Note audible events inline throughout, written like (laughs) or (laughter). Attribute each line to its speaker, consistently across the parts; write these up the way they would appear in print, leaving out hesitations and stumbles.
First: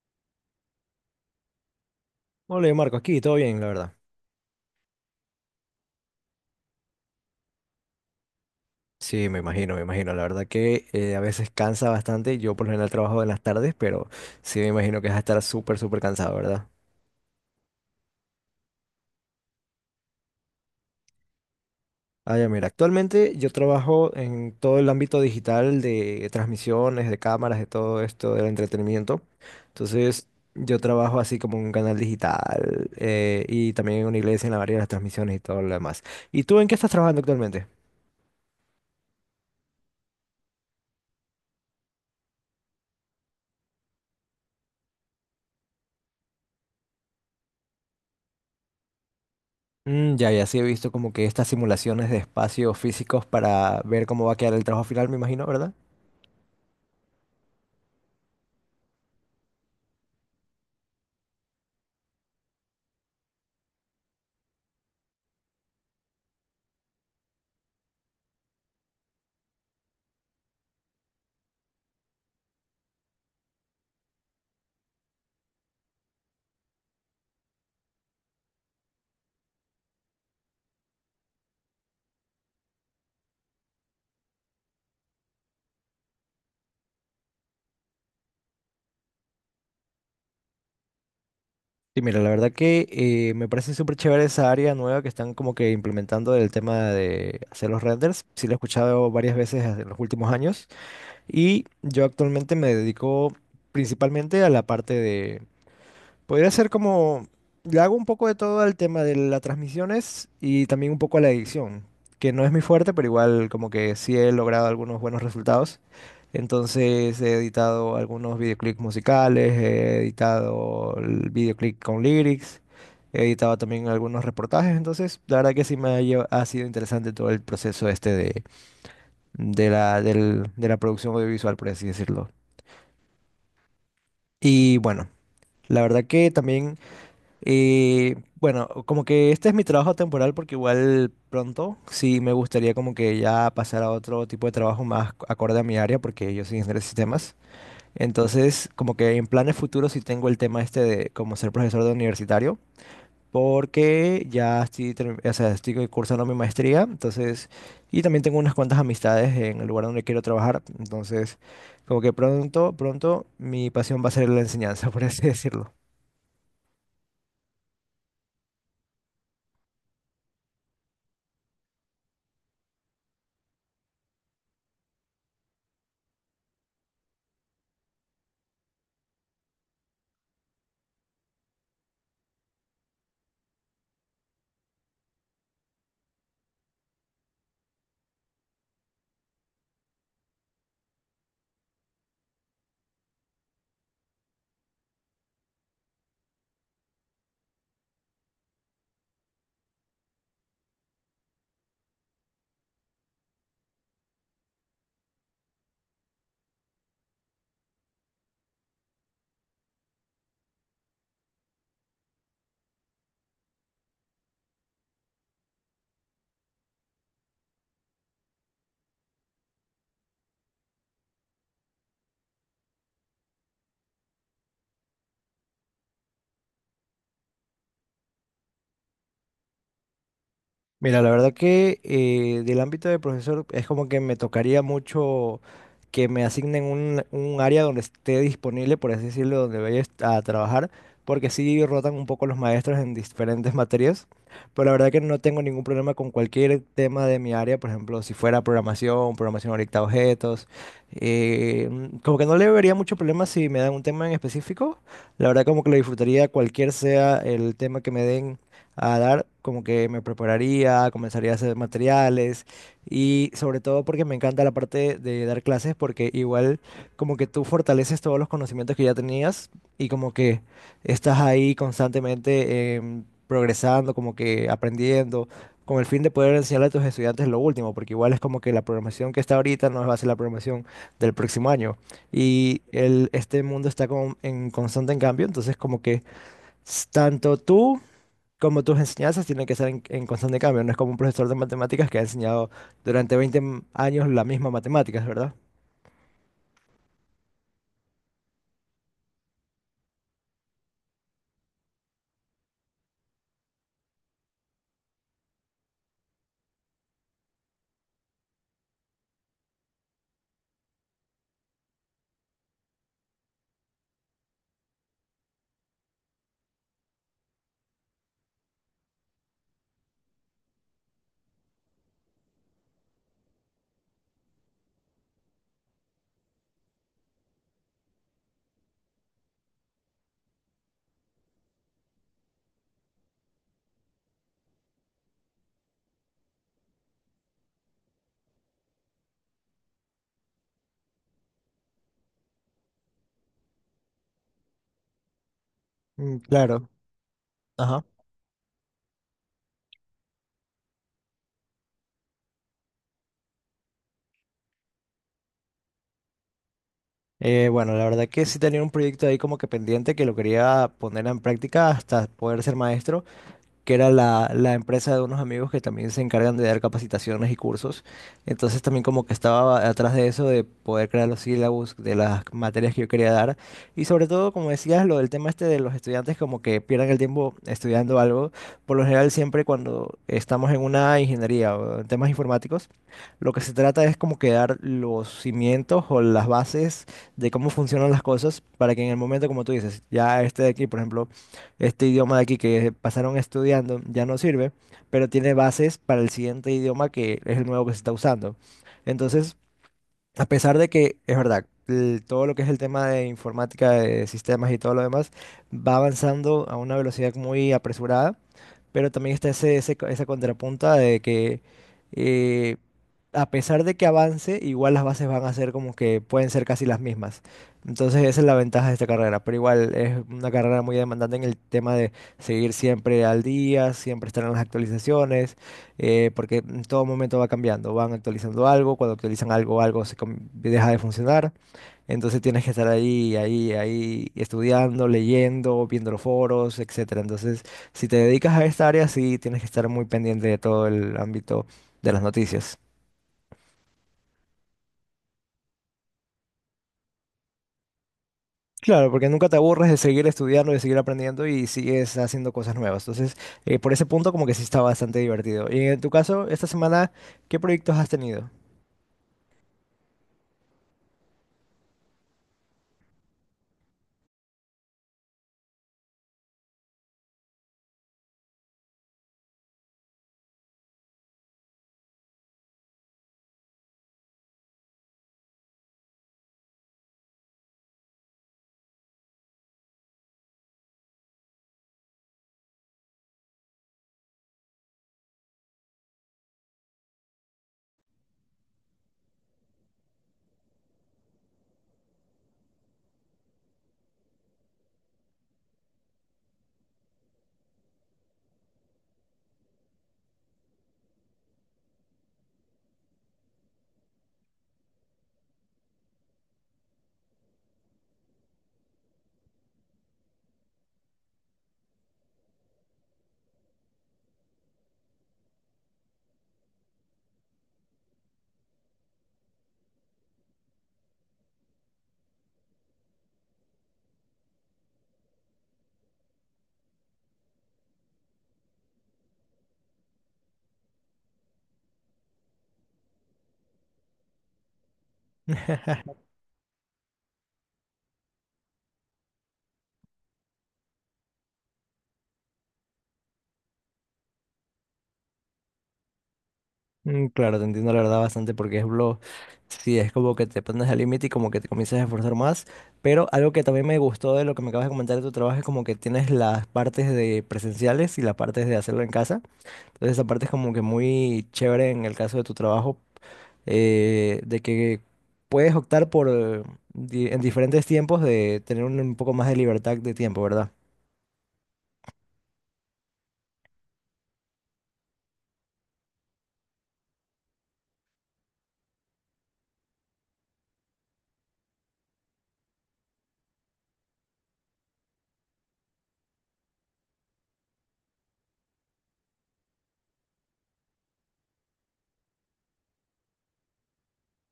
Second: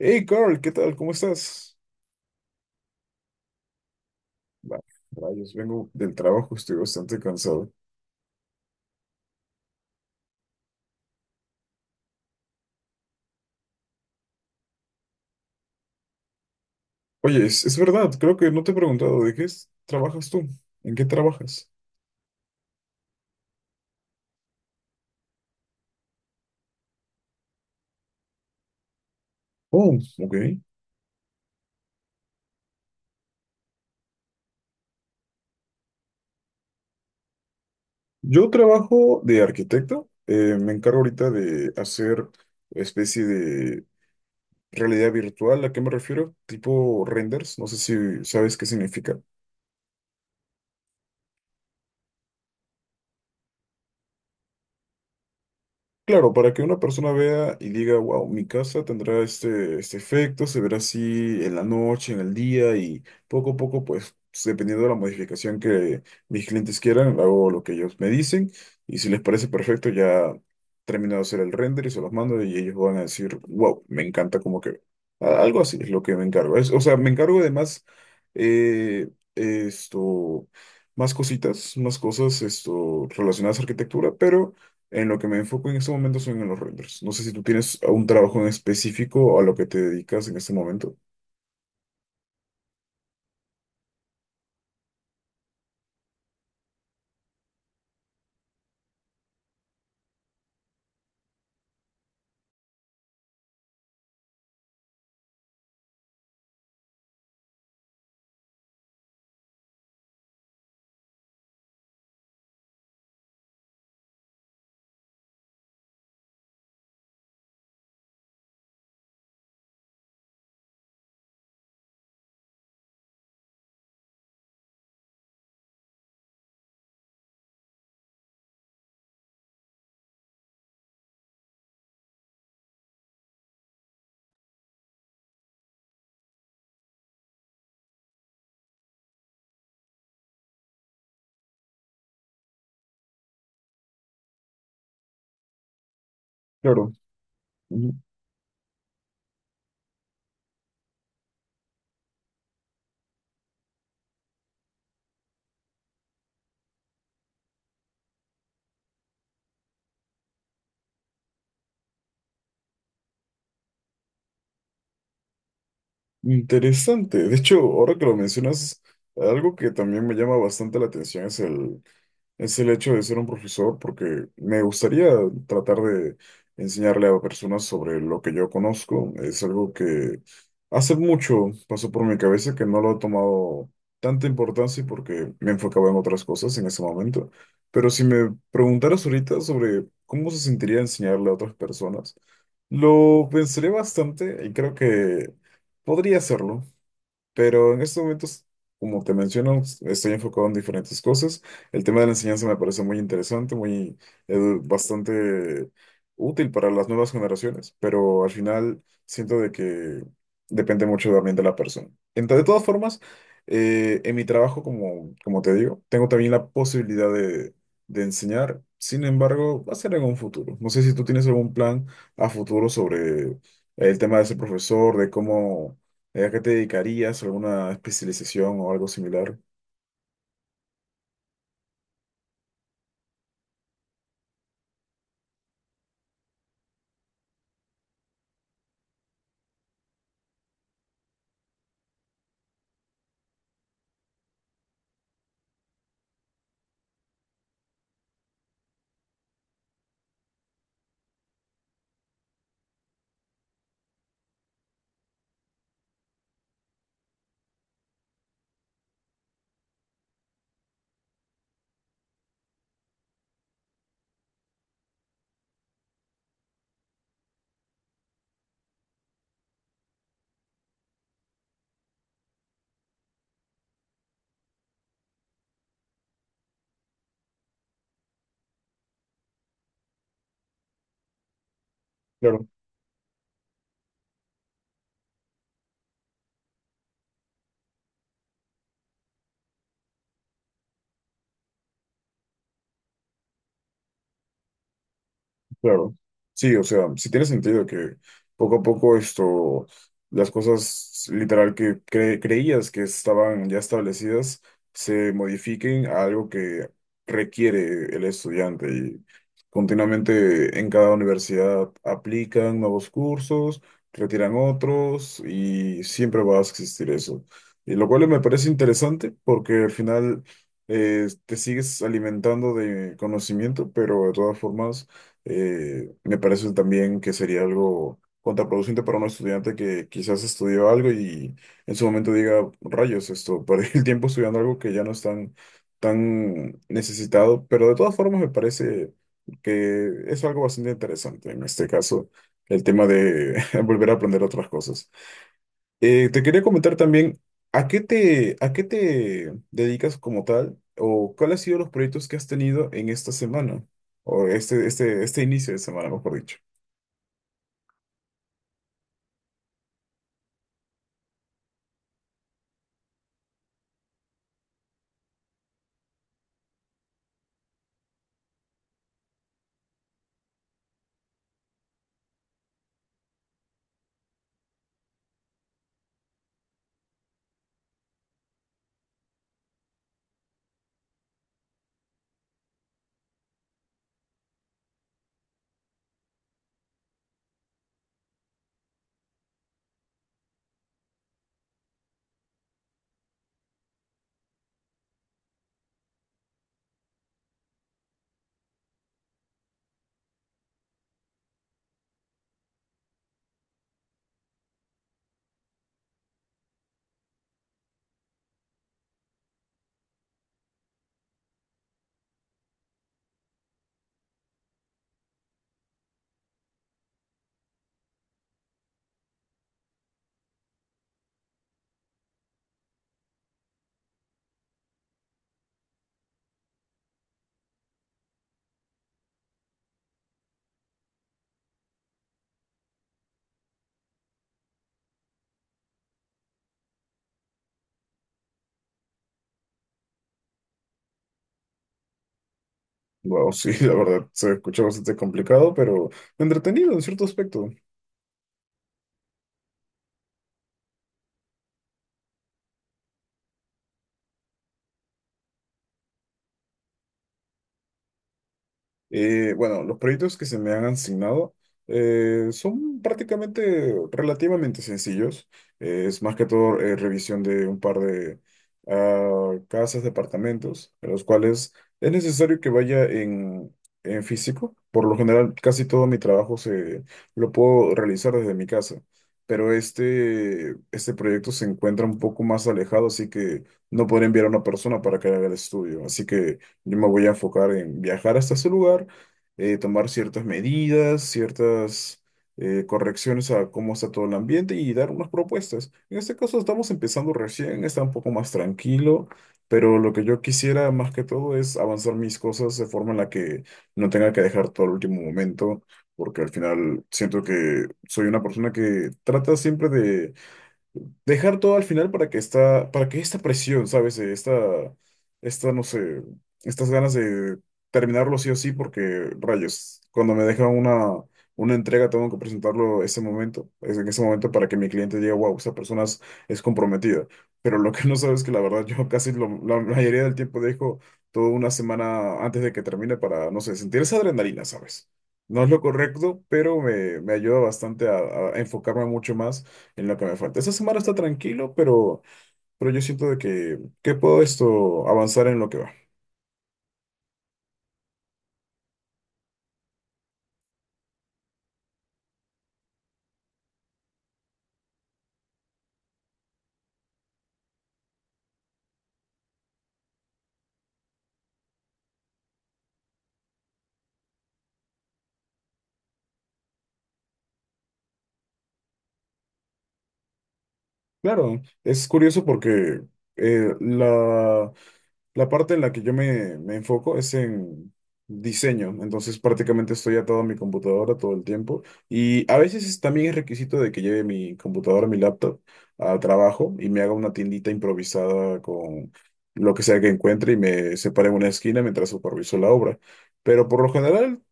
Speaker 1: Hey Carl, ¿qué tal? ¿Cómo estás?
Speaker 2: Hola Marco, aquí todo bien, la verdad.
Speaker 1: Va, rayos, vengo del trabajo, estoy bastante cansado.
Speaker 2: Sí, me imagino, me imagino. La verdad que a veces cansa bastante. Yo por lo general trabajo en las tardes, pero sí me imagino que vas a estar súper, súper cansado, ¿verdad?
Speaker 1: Oye, es verdad, creo que no te he preguntado, ¿ trabajas tú? ¿En qué trabajas?
Speaker 2: Ah, ya, mira, actualmente yo trabajo en todo el ámbito digital de transmisiones, de cámaras, de todo esto del entretenimiento.
Speaker 1: Oh,
Speaker 2: Entonces,
Speaker 1: ok.
Speaker 2: yo trabajo así como en un canal digital y también en una iglesia en la variedad de las transmisiones y todo lo demás. ¿Y tú en qué estás trabajando actualmente?
Speaker 1: Yo trabajo de arquitecto, me encargo ahorita de hacer especie de realidad virtual, ¿a qué me refiero? Tipo renders, no sé si sabes qué significa.
Speaker 2: Mm, ya, ya sí he visto como que estas simulaciones de espacios físicos para ver cómo va a quedar el trabajo final, me imagino, ¿verdad?
Speaker 1: Claro, para que una persona vea y diga, wow, mi casa tendrá este efecto, se verá así en la noche, en el día y poco a poco, pues dependiendo de la modificación que mis clientes quieran, hago lo que ellos me dicen y si les parece perfecto, ya termino de hacer el render y se los mando y ellos van a decir, wow, me encanta como que algo así es lo que me encargo. O sea, me encargo además eh, esto, más cositas, más cosas relacionadas a arquitectura, pero... En lo que me enfoco en este momento son en los renders. No sé si tú tienes un trabajo en específico a lo que te dedicas en este momento.
Speaker 2: Sí, mira, la verdad que me parece súper chévere esa área nueva que están como que implementando del tema de hacer los renders. Sí, lo he escuchado varias veces en los últimos años. Y yo actualmente me dedico principalmente a la parte de podría ser como, le hago un poco de todo al tema de las transmisiones y también un poco a la edición, que no es muy fuerte, pero igual como que sí he logrado algunos buenos resultados. Entonces he editado algunos videoclips musicales, he editado el videoclip con lyrics, he editado también algunos reportajes, entonces la verdad que sí me ha, ha sido interesante todo el proceso este de la, de la producción audiovisual, por así decirlo. Y bueno, la verdad que también. Y bueno, como que este es mi trabajo temporal porque igual pronto sí me gustaría como que ya pasar a otro tipo de trabajo más acorde a mi área porque yo soy ingeniero de
Speaker 1: Claro,
Speaker 2: sistemas.
Speaker 1: mm,
Speaker 2: Entonces, como que en planes futuros sí tengo el tema este de como ser profesor de universitario porque ya estoy, o sea, estoy cursando mi maestría, entonces, y también tengo unas cuantas amistades en el lugar donde quiero trabajar, entonces, como que pronto, pronto mi pasión va a ser la enseñanza, (laughs) por así decirlo.
Speaker 1: interesante. De hecho, ahora que lo mencionas, algo que también me llama bastante la atención es el hecho de ser un profesor, porque me gustaría tratar de enseñarle a personas sobre lo que yo conozco. Es algo que hace mucho pasó por mi cabeza que no lo he tomado tanta importancia porque me enfocaba en otras cosas en ese momento. Pero si me preguntaras ahorita sobre cómo se sentiría enseñarle a otras personas, lo pensaré bastante y creo que podría hacerlo. Pero en estos momentos, como te menciono, estoy enfocado en diferentes cosas. El tema de la enseñanza me parece muy interesante, muy bastante útil para las nuevas generaciones, pero al final siento de que depende mucho también de la persona. Entonces, de todas formas, en mi trabajo, como te digo, tengo también la posibilidad de enseñar. Sin embargo, va a ser en un futuro. No sé si tú tienes algún plan a futuro sobre el tema de ser profesor, de cómo ¿a qué te dedicarías? ¿Alguna especialización o algo similar?
Speaker 2: Mira, la verdad que del ámbito de profesor es como que me tocaría mucho que me asignen un área donde esté disponible, por así decirlo, donde vaya a trabajar, porque sí rotan un poco los maestros en diferentes materias, pero la verdad que no tengo ningún problema con cualquier tema de mi área, por ejemplo, si fuera programación, programación orientada a objetos, como que no le vería mucho problema si me dan un tema en específico, la verdad como que lo disfrutaría cualquier sea el tema que me den a dar, como que me prepararía, comenzaría a hacer materiales y sobre todo porque me encanta la parte de dar clases porque igual como que tú fortaleces todos los conocimientos que ya tenías y como que estás ahí constantemente progresando, como que aprendiendo, con el fin de poder enseñarle a tus estudiantes lo último, porque igual es como que la programación que está ahorita no va a ser la programación del próximo año.
Speaker 1: Claro.
Speaker 2: Y el, este mundo está como en constante en cambio, entonces como que tanto tú como tus enseñanzas tienen que ser en constante cambio, no es como un profesor de matemáticas que ha enseñado durante 20 años la misma matemáticas, ¿verdad?
Speaker 1: Claro, sí, o sea, sí tiene sentido que poco a poco las cosas literal que creías que estaban ya establecidas se modifiquen a algo que requiere el estudiante y continuamente en cada universidad aplican nuevos cursos, retiran otros y siempre va a existir eso. Y lo cual me parece interesante porque al final te sigues alimentando de conocimiento, pero de todas formas me parece también que sería algo contraproducente para un estudiante que quizás estudió algo y en su momento diga, rayos, (laughs) perdí el tiempo estudiando algo que ya no es tan necesitado, pero de todas formas me parece que es algo bastante interesante en este caso, el tema de (laughs) volver a aprender otras cosas.
Speaker 2: Mm,
Speaker 1: Te quería
Speaker 2: claro.
Speaker 1: comentar también,
Speaker 2: Ajá.
Speaker 1: ¿a qué te dedicas como tal? ¿O cuáles han sido los proyectos que has tenido en esta semana? O este inicio de semana, mejor dicho.
Speaker 2: Bueno, la verdad que sí tenía un proyecto ahí como que pendiente que lo quería poner en práctica hasta poder ser maestro, que era la, la empresa de unos amigos que también se encargan de dar capacitaciones y cursos. Entonces también como que estaba atrás de eso, de poder crear los sílabus de las materias que yo quería dar. Y sobre todo, como decías, lo del tema este de los estudiantes como que pierdan el tiempo estudiando algo. Por lo general siempre cuando estamos en una ingeniería o en temas informáticos, lo que se trata es como que dar los cimientos o las bases de cómo funcionan las cosas para que en el momento, como tú dices, ya este de aquí, por ejemplo, este idioma de aquí que pasaron estudiando ya no sirve, pero tiene bases para el siguiente idioma que es el nuevo que se está usando. Entonces, a pesar de que, es verdad, todo lo que es el tema de informática, de sistemas y todo lo demás, va avanzando a una velocidad muy apresurada, pero también está ese, ese esa contrapunta de que eh, a pesar de que avance, igual las bases van a ser como que pueden ser casi las mismas. Entonces esa es la ventaja de esta carrera, pero igual es una carrera muy demandante en el tema de seguir siempre al día, siempre estar en las actualizaciones porque en todo momento va cambiando, van actualizando algo, cuando actualizan algo, algo se deja de funcionar, entonces tienes que estar ahí, ahí, ahí, estudiando, leyendo, viendo los foros, etcétera. Entonces, si te dedicas a esta área, sí tienes que estar muy pendiente de todo el ámbito de las noticias.
Speaker 1: Wow, sí, (laughs) la verdad, se escucha bastante complicado, pero entretenido en cierto aspecto.
Speaker 2: Claro, porque nunca te aburres de seguir estudiando, de seguir aprendiendo y sigues haciendo cosas nuevas. Entonces, por ese punto como que sí está bastante divertido. Y en tu caso, esta semana, ¿qué proyectos has tenido?
Speaker 1: Bueno, los proyectos que se me han asignado son prácticamente relativamente sencillos. Es más que todo revisión de un par de casas, departamentos, en los cuales es necesario que vaya en físico. Por lo general, casi todo mi trabajo lo puedo realizar desde mi casa, pero este proyecto se encuentra un poco más alejado, así que no podré enviar a una persona para que haga el estudio. Así que... Yo me voy a enfocar en viajar hasta ese lugar, tomar ciertas medidas, ciertas correcciones a cómo está todo el ambiente y dar unas propuestas. En este caso estamos empezando recién, está un poco más tranquilo, pero lo que yo quisiera más que todo es avanzar mis cosas de forma en la que no tenga que dejar todo al último momento, porque al final siento que soy una persona que trata siempre de dejar todo al final para que esta presión, ¿sabes? No sé, estas ganas de terminarlo sí o sí, porque rayos, cuando me dejan una entrega tengo que presentarlo ese momento, es en ese momento para que mi cliente diga, wow, esa persona es comprometida. Pero lo que no sabes es que la verdad yo casi la mayoría del tiempo dejo toda una semana antes de que termine para, no sé, sentir esa adrenalina, ¿sabes? No es lo correcto, pero me ayuda bastante a enfocarme mucho más en lo que me falta. Esta semana está tranquilo, pero yo siento que puedo esto avanzar en lo que va.
Speaker 2: Mm, claro, te entiendo la verdad bastante porque es lo, sí, es como que te pones al límite y como que te comienzas a esforzar más, pero algo que también me gustó de lo que me acabas de comentar de tu trabajo es como que tienes las partes de presenciales y las partes de hacerlo en casa, entonces esa parte es como que muy chévere en el caso de tu trabajo, de que puedes optar por en diferentes tiempos de tener un poco más de libertad de tiempo, ¿verdad?
Speaker 1: Claro, es curioso porque eh, la, la parte en la que yo me enfoco es en diseño, entonces prácticamente estoy atado a mi computadora todo el tiempo y a veces también es requisito de que lleve mi computadora, mi laptop a trabajo y me haga una tiendita improvisada con lo que sea que encuentre y me separe en una esquina mientras superviso la obra. Pero por lo general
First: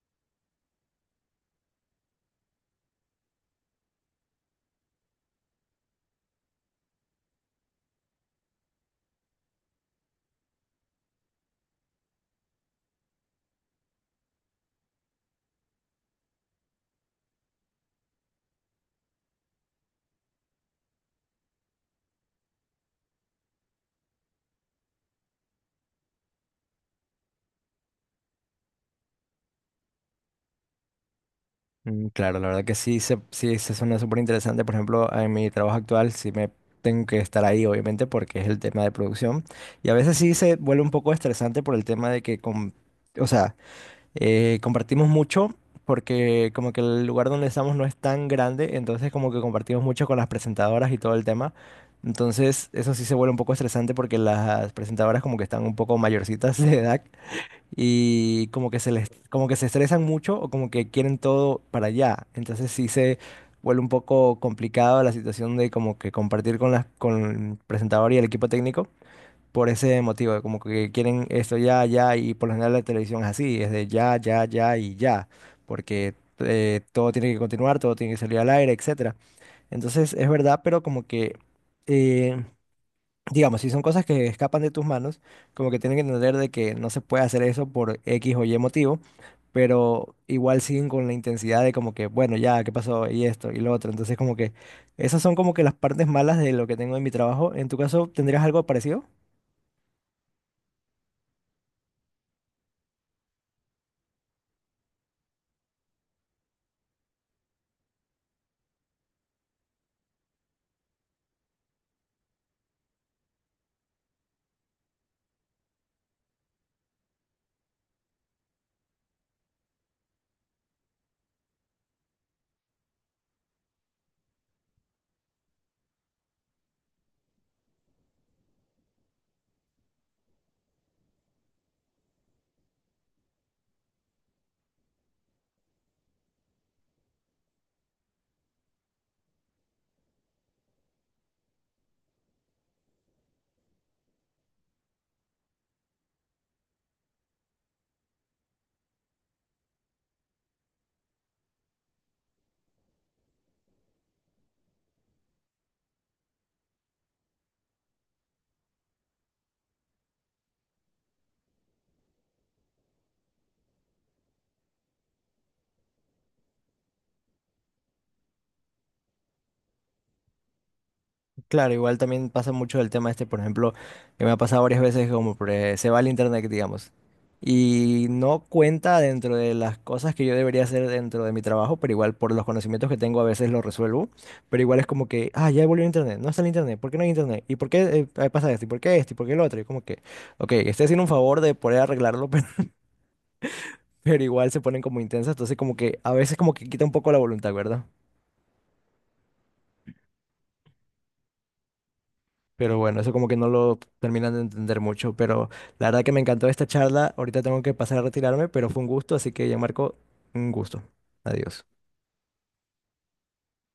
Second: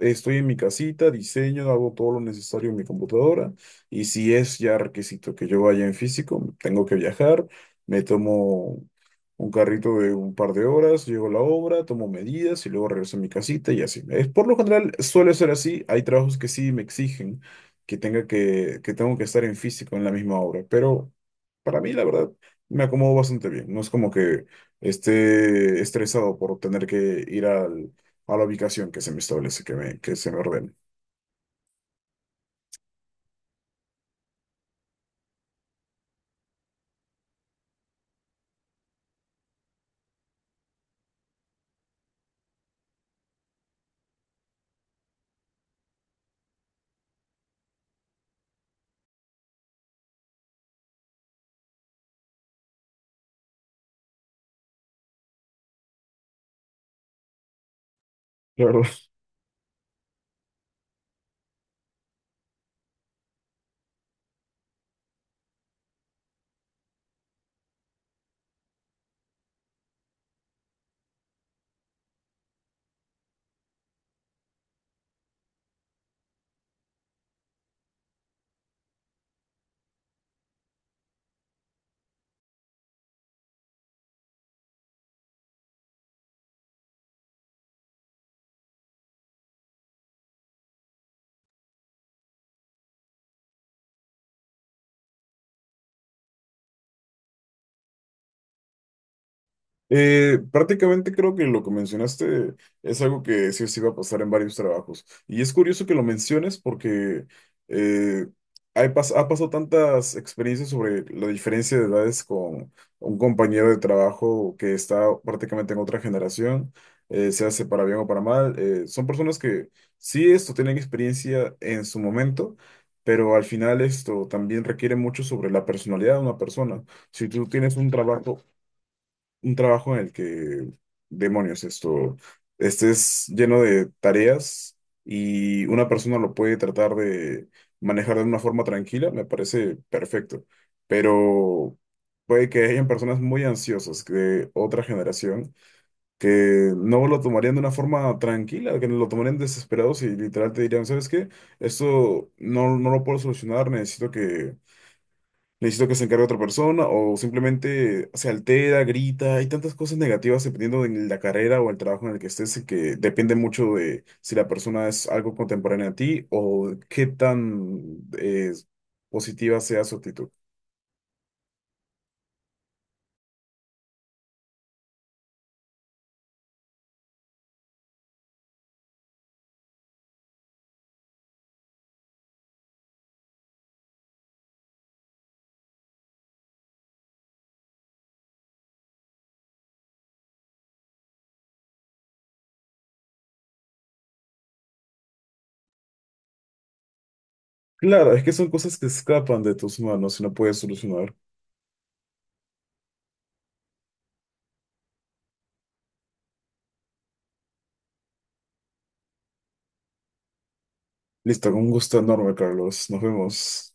Speaker 1: estoy en mi casita, diseño, hago todo lo necesario en mi computadora y si es ya requisito que yo vaya en físico, tengo que viajar, me tomo un carrito de un par de horas, llego a la obra, tomo medidas y luego regreso a mi casita y así. Es, por lo general suele ser así, hay trabajos que sí me exigen que tengo que estar en físico en la misma obra, pero para mí la verdad me acomodo bastante bien, no es como que esté estresado por tener que ir a la ubicación que se me establece, que se me ordene.
Speaker 2: Mm, claro, la verdad que sí se suena súper interesante. Por ejemplo, en mi trabajo actual sí me tengo que estar ahí, obviamente, porque es el tema de producción. Y a veces sí se vuelve un poco estresante por el tema de que, o sea, compartimos mucho porque como que el lugar donde estamos no es tan grande, entonces como que compartimos mucho con las presentadoras y todo el tema. Entonces eso sí se vuelve un poco estresante porque las presentadoras como que están un poco mayorcitas de edad y
Speaker 1: La
Speaker 2: como que
Speaker 1: verdad.
Speaker 2: se les, como que se estresan mucho o como que quieren todo para allá. Entonces sí se vuelve un poco complicado la situación de como que compartir con las, con el presentador y el equipo técnico por ese motivo, de como que quieren esto ya, ya, y por lo general la televisión es así, es de ya, ya, ya y ya, porque todo tiene que continuar, todo tiene que salir al aire, etcétera. Entonces es verdad, pero como que eh, digamos, si son cosas que escapan de tus manos, como que tienen que entender de que no se puede hacer eso por X o Y motivo, pero igual siguen con la intensidad de como que, bueno, ya, ¿qué pasó? Y esto, y lo otro. Entonces, como que esas son como que las partes malas de lo que tengo en mi trabajo. ¿En tu caso tendrías algo parecido?
Speaker 1: Prácticamente creo que lo que mencionaste es algo que sí o sí va a pasar en varios trabajos. Y es curioso que lo menciones porque eh, hay ha pasado tantas experiencias sobre la diferencia de edades con un compañero de trabajo que está prácticamente en otra generación, se hace para bien o para mal. Son personas que sí esto tienen experiencia en su momento. Pero al final esto también requiere mucho sobre la personalidad de una persona. Si tú tienes un trabajo en el que, demonios, esto, estés lleno de tareas y una persona lo puede tratar de manejar de una forma tranquila, me parece perfecto. Pero puede que hayan personas muy ansiosas de otra generación que no lo tomarían de una forma tranquila, que lo tomarían desesperados y literal te dirían, ¿sabes qué? Esto no lo puedo solucionar, necesito que se encargue otra persona o simplemente se altera, grita. Hay tantas cosas negativas dependiendo de la carrera o el trabajo en el que estés que depende mucho de si la persona es algo contemporánea a ti o qué tan positiva sea su actitud.
Speaker 2: Claro, igual también pasa mucho el tema este, por ejemplo, que me ha pasado varias veces, como por, se va al internet, digamos, y no cuenta dentro de las cosas que yo debería hacer dentro de mi trabajo, pero igual por los conocimientos que tengo a veces lo resuelvo, pero igual es como que, ah, ya volvió el internet, no está el internet, ¿por qué no hay internet? ¿Y por qué pasa esto? ¿Y por qué esto? ¿Y por qué lo otro? Y como que, ok, estoy haciendo un favor de poder arreglarlo, (laughs) pero igual se ponen como intensas, entonces como que a veces como que quita un poco la voluntad, ¿verdad?
Speaker 1: Claro, es que son cosas que escapan de tus manos y no puedes solucionar.
Speaker 2: Pero bueno, eso como que no lo terminan de entender mucho. Pero la verdad que me encantó esta charla. Ahorita tengo que pasar a retirarme, pero fue un gusto. Así que ya Marco, un gusto.
Speaker 1: Listo, con
Speaker 2: Adiós.
Speaker 1: un gusto enorme, Carlos. Nos vemos.